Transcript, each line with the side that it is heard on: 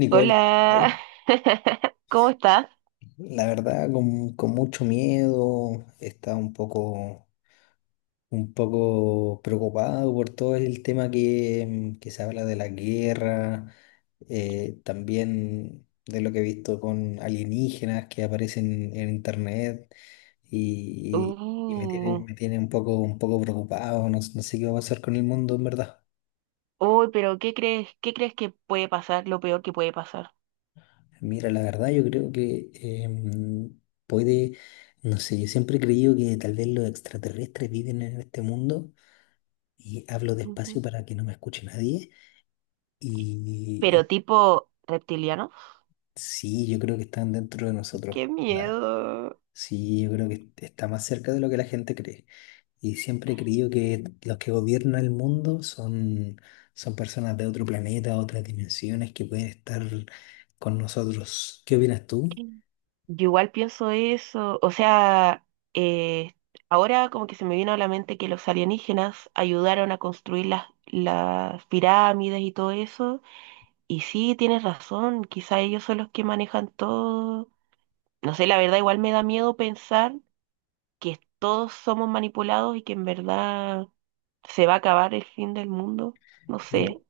left: Nicole,
right: Hola, ¿cómo estás?
left: la verdad, con mucho miedo, estaba un poco preocupado por todo el tema que se habla de la guerra, también de lo que he visto con alienígenas que aparecen en internet y, y me tiene,
right: Uh,
left: un poco preocupado, no sé qué va a pasar con el mundo en verdad.
right: uy, pero ¿qué crees? ¿Qué crees que puede pasar? Lo peor que puede pasar.
left: Mira, la verdad yo creo que puede, no sé, yo siempre he creído que tal vez los extraterrestres viven en este mundo y hablo
right: Ujú.
left: despacio para que no me escuche nadie y,
right: Pero
left: y
right: tipo reptiliano.
left: sí, yo creo que están dentro de nosotros.
right: Qué
left: Da.
right: miedo.
left: Sí, yo creo que está más cerca de lo que la gente cree y siempre he creído que los que gobiernan el mundo son personas de otro planeta, otras dimensiones que pueden estar con nosotros. ¿Qué opinas tú?
right: Yo igual pienso eso. O sea, eh, ahora como que se me vino a la mente que los alienígenas ayudaron a construir las pirámides y todo eso. Y sí, tienes razón, quizá ellos son los que manejan todo. No sé, la verdad igual me da miedo pensar que todos somos manipulados y que en verdad se va a acabar el fin del mundo. No sé.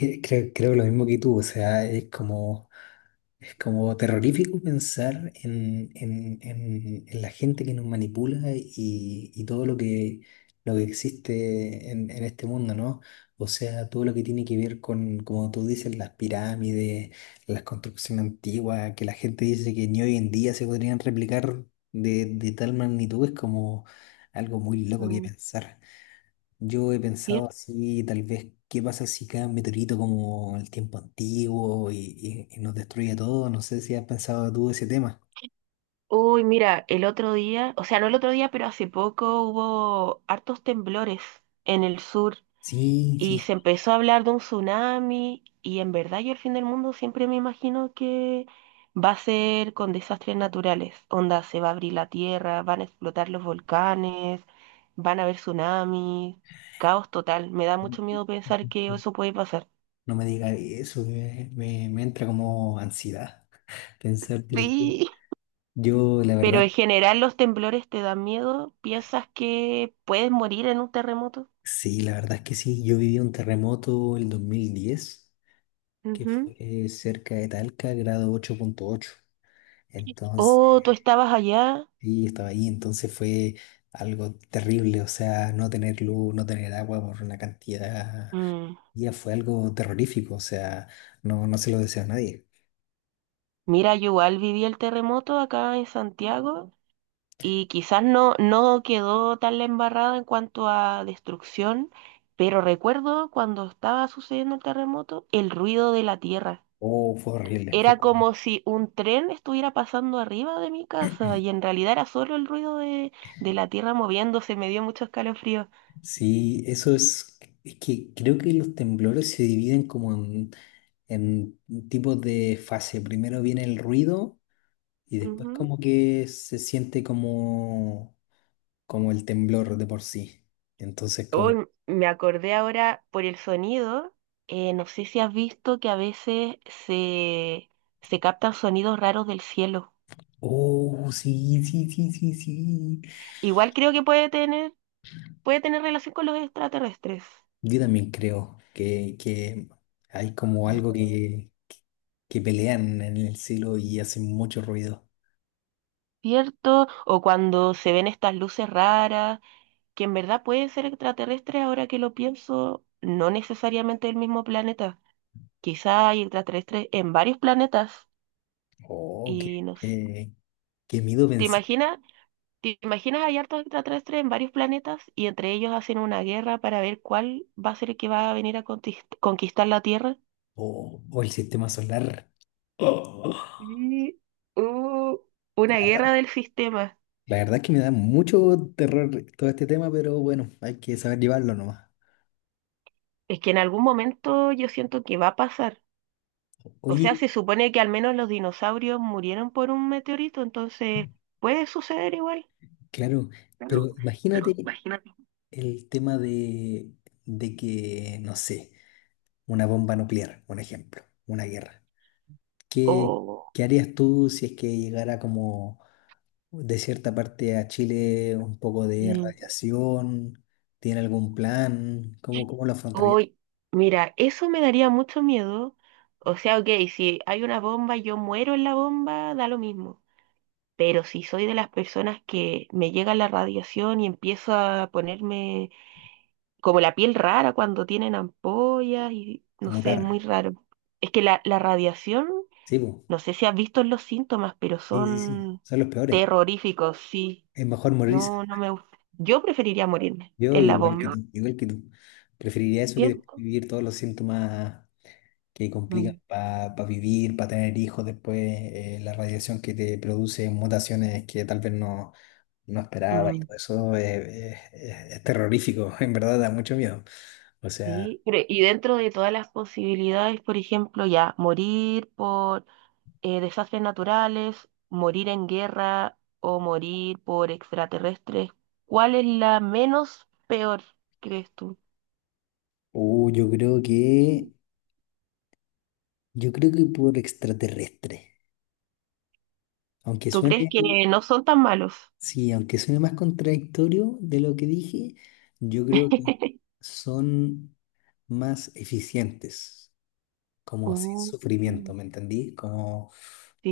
left: Creo lo mismo que tú, o sea, es como terrorífico pensar en la gente que nos manipula y todo lo que existe en este mundo, ¿no? O sea, todo lo que tiene que ver con, como tú dices, las pirámides, las construcciones antiguas, que la gente dice que ni hoy en día se podrían replicar de tal magnitud, es como algo muy loco que
right: mm,
left: pensar. Yo he pensado
right: ¿Cierto?
left: así, tal vez, ¿qué pasa si cae un meteorito como el tiempo antiguo y nos destruye todo? No sé si has pensado tú ese tema.
right: Uy, mira, el otro día, o sea, no el otro día, pero hace poco hubo hartos temblores en el sur.
left: Sí,
right: Y
left: sí.
right: se empezó a hablar de un tsunami y en verdad yo el fin del mundo siempre me imagino que va a ser con desastres naturales. Onda, se va a abrir la tierra, van a explotar los volcanes, van a haber tsunamis, caos total. Me da mucho miedo pensar que eso puede pasar.
left: No me digas eso, me entra como ansiedad pensar del...
right: Sí.
left: Yo, la
right: Pero en
left: verdad,
right: general los temblores te dan miedo, piensas que puedes morir en un terremoto.
left: sí, la verdad es que sí. Yo viví un terremoto el 2010, que
right: Ujú.
left: fue cerca de Talca, grado 8.8. Entonces...
right: Oh, tú estabas allá.
left: Y estaba ahí, entonces fue algo terrible, o sea, no tener luz, no tener agua por una cantidad de
right: Mm.
left: días fue algo terrorífico, o sea, no, no se lo deseo a nadie.
right: Mira, yo igual viví el terremoto acá en Santiago. Y quizás no, no quedó tan la embarrada en cuanto a destrucción, pero recuerdo cuando estaba sucediendo el terremoto, el ruido de la tierra.
left: Oh, fue horrible, fue
right: Era
left: horrible.
right: como si un tren estuviera pasando arriba de mi casa y en realidad era solo el ruido de la tierra moviéndose, me dio mucho escalofrío.
left: Sí, eso es que creo que los temblores se dividen como en tipos de fase. Primero viene el ruido y después
right: Ujú.
left: como que se siente como, como el temblor de por sí. Entonces como,
right: Hoy me acordé ahora por el sonido, no sé si has visto que a veces se, se captan sonidos raros del cielo.
left: oh, sí, sí, sí, sí, sí.
right: Igual creo que puede tener relación con los extraterrestres,
left: Yo también creo que hay como algo que pelean en el cielo y hacen mucho ruido.
right: ¿cierto? O cuando se ven estas luces raras, que en verdad pueden ser extraterrestres, ahora que lo pienso, no necesariamente del mismo planeta. Quizá hay extraterrestres en varios planetas
left: Oh,
right: y no sé.
left: qué miedo
right: ¿Te
left: pensar.
right: imaginas? ¿Te imaginas hay hartos extraterrestres en varios planetas y entre ellos hacen una guerra para ver cuál va a ser el que va a venir a conquistar la Tierra?
left: O el sistema solar. Oh,
right: Sí. uh, una
left: la verdad,
right: guerra del sistema.
left: la verdad es que me da mucho terror todo este tema, pero bueno, hay que saber llevarlo nomás.
right: Es que en algún momento yo siento que va a pasar. O sea,
left: Oye,
right: se supone que al menos los dinosaurios murieron por un meteorito, entonces puede suceder igual.
left: claro,
right: Claro,
left: pero
right: pero
left: imagínate
right: imagínate.
left: el tema de que, no sé, una bomba nuclear, un ejemplo, una guerra. ¿Qué,
right: O,
left: qué harías tú si es que llegara como de cierta parte a Chile un poco de
right: mm,
left: radiación? ¿Tiene algún plan? ¿Cómo, cómo lo
right: o-
left: afrontarías?
right: Mira, eso me daría mucho miedo. O sea, ok, si hay una bomba y yo muero en la bomba, da lo mismo. Pero si soy de las personas que me llega la radiación y empiezo a ponerme como la piel rara cuando tienen ampollas y
left: A
right: no sé, es muy
left: mutar.
right: raro. Es que la radiación,
left: Sí, po.
right: no sé si has visto los síntomas, pero
left: Sí, sí, sí.
right: son
left: Son los peores.
right: terroríficos, sí.
left: Es mejor morirse.
right: No, no me gusta. Yo preferiría morirme
left: Yo
right: en la
left: igual que
right: bomba.
left: tú, igual que tú. Preferiría eso que después
right: ¿Cierto?
left: vivir todos los síntomas que complican
right: Mm,
left: para vivir, para tener hijos después, la radiación que te produce mutaciones que tal vez no, no esperaba y
right: mm,
left: todo eso es, es terrorífico, en verdad da mucho miedo. O sea,
right: sí. Pero, y dentro de todas las posibilidades, por ejemplo, ya morir por desastres naturales, morir en guerra o morir por extraterrestres, ¿cuál es la menos peor, crees tú?
left: uh, yo creo yo creo que por extraterrestre. Aunque
right: ¿Tú crees
left: suene,
right: que no son tan malos?
left: sí, aunque suene más contradictorio de lo que dije, yo creo que son más eficientes. Como sin
right: Uh,
left: sufrimiento, ¿me entendí? Como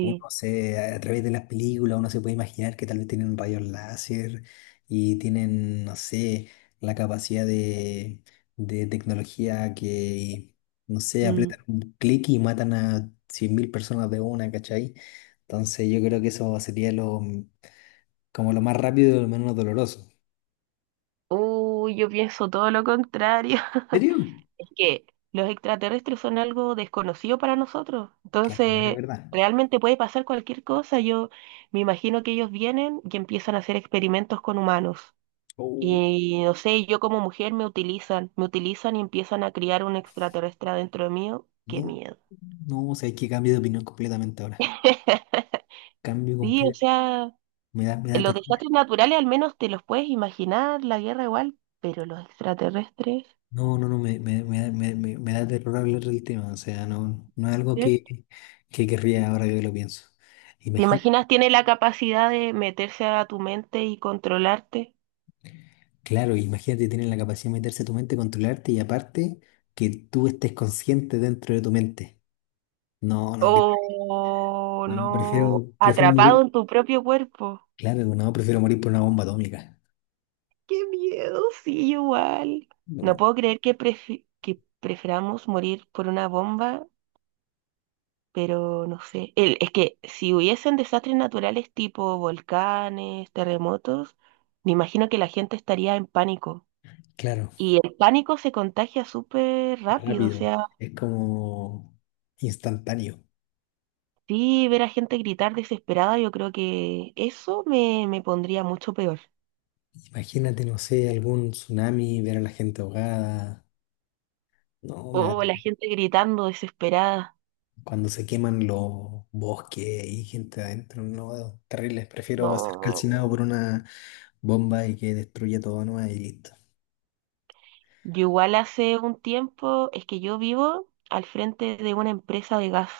left: uno se, a través de las películas, uno se puede imaginar que tal vez tienen rayos láser y tienen, no sé, la capacidad de tecnología que, no sé,
right: Mm.
left: apretan un clic y matan a 100.000 personas de una, ¿cachai? Entonces yo creo que eso sería lo, como lo más rápido y lo menos doloroso.
right: Uy, yo pienso todo lo contrario.
left: ¿En serio?
right: Es que los extraterrestres son algo desconocido para nosotros.
left: Claro, igual es
right: Entonces,
left: verdad.
right: realmente puede pasar cualquier cosa. Yo me imagino que ellos vienen y empiezan a hacer experimentos con humanos.
left: Oh.
right: Y no sé, yo como mujer me utilizan y empiezan a criar un extraterrestre dentro de mío. Qué
left: No,
right: miedo.
left: no, o sea, hay que cambiar de opinión completamente ahora. Cambio
right: Sí, o
left: completamente.
right: sea.
left: Me da
right: Los
left: terror.
right: desastres naturales al menos te los puedes imaginar, la guerra igual, pero los extraterrestres,
left: No, no, no, me da me da terror hablar del tema. O sea, no, no es algo
right: ¿cierto?
left: que querría ahora que lo pienso.
right: ¿Te
left: Imagínate,
right: imaginas tiene la capacidad de meterse a tu mente y controlarte?
left: claro, imagínate tener la capacidad de meterse a tu mente, controlarte y aparte que tú estés consciente dentro de tu mente. No, no, que-
right: O
left: no,
right: no,
left: prefiero, prefiero
right: atrapado
left: morir.
right: en tu propio cuerpo.
left: Claro, no, prefiero morir por una bomba atómica.
right: ¡Qué miedo! Sí, igual. No
left: No,
right: puedo creer que, que prefiramos morir por una bomba, pero no sé. Es que si hubiesen desastres naturales tipo volcanes, terremotos, me imagino que la gente estaría en pánico.
left: claro,
right: Y el pánico se contagia súper rápido, o
left: rápido.
right: sea,
left: Es como instantáneo.
right: sí, ver a gente gritar desesperada, yo creo que eso me, me pondría mucho peor.
left: Imagínate, no sé, algún tsunami, ver a la gente ahogada. No, me
right: O la
left: da
right: gente gritando desesperada.
left: cuando se queman los bosques y gente adentro, no, terribles. Prefiero ser calcinado por
right: No.
left: una bomba y que destruya todo nomás y listo.
right: Yo igual hace un tiempo, es que yo vivo al frente de una empresa de gas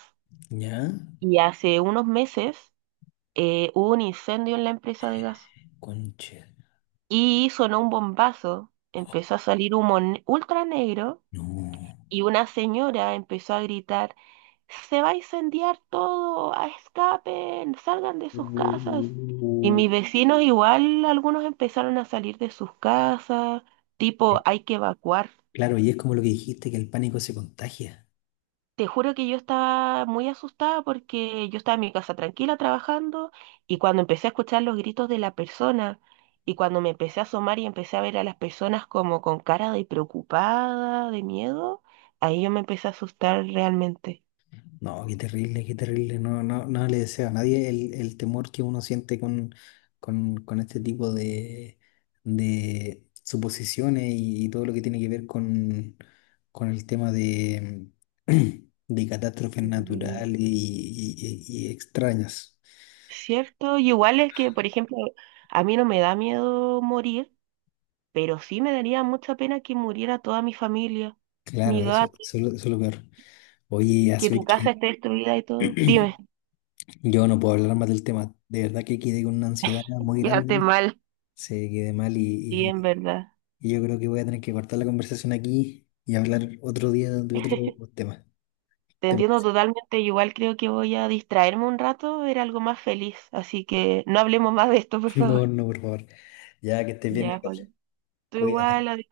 left: ¿Ya?
right: y hace unos meses hubo un incendio en la empresa de gas
left: Conche.
right: y sonó un bombazo, empezó a salir humo ultra negro.
left: No.
right: Y una señora empezó a gritar, se va a incendiar todo, a escapen, salgan de sus casas. Y
left: Uh.
right: mis vecinos igual, algunos empezaron a salir de sus casas, tipo, hay que evacuar.
left: Claro, y es como lo que dijiste, que el pánico se contagia.
right: Te juro que yo estaba muy asustada porque yo estaba en mi casa tranquila trabajando y cuando empecé a escuchar los gritos de la persona y cuando me empecé a asomar y empecé a ver a las personas como con cara de preocupada, de miedo, ahí yo me empecé a asustar realmente.
left: No, qué terrible, qué terrible. No, no, no le deseo a nadie el, el temor que uno siente con este tipo de suposiciones y todo lo que tiene que ver con el tema de, de catástrofes
right: Y
left: naturales y extrañas.
right: cierto, y igual es que, por ejemplo, a mí no me da miedo morir, pero sí me daría mucha pena que muriera toda mi familia,
left: Claro,
right: mi
left: eso,
right: gato,
left: eso es lo peor. Oye,
right: que
left: así
right: tu casa
left: que
right: esté destruida y todo. Dime,
left: yo no puedo hablar más del tema. De verdad que quedé con una ansiedad muy
right: quédate
left: grande.
right: mal.
left: Se quedé mal
right: Sí, en
left: y
right: verdad.
left: Y yo creo que voy a tener que cortar la conversación aquí y hablar otro día de otro tema.
right: Te
left: ¿Te
right: entiendo
left: parece?
right: totalmente, igual creo que voy a distraerme un rato, ver algo más feliz, así que no hablemos más de esto, por favor.
left: No, no, por favor. Ya que estés bien,
right: Ya,
left: Nicole.
right: Pauli. Tú
left: Cuídate.
right: igual,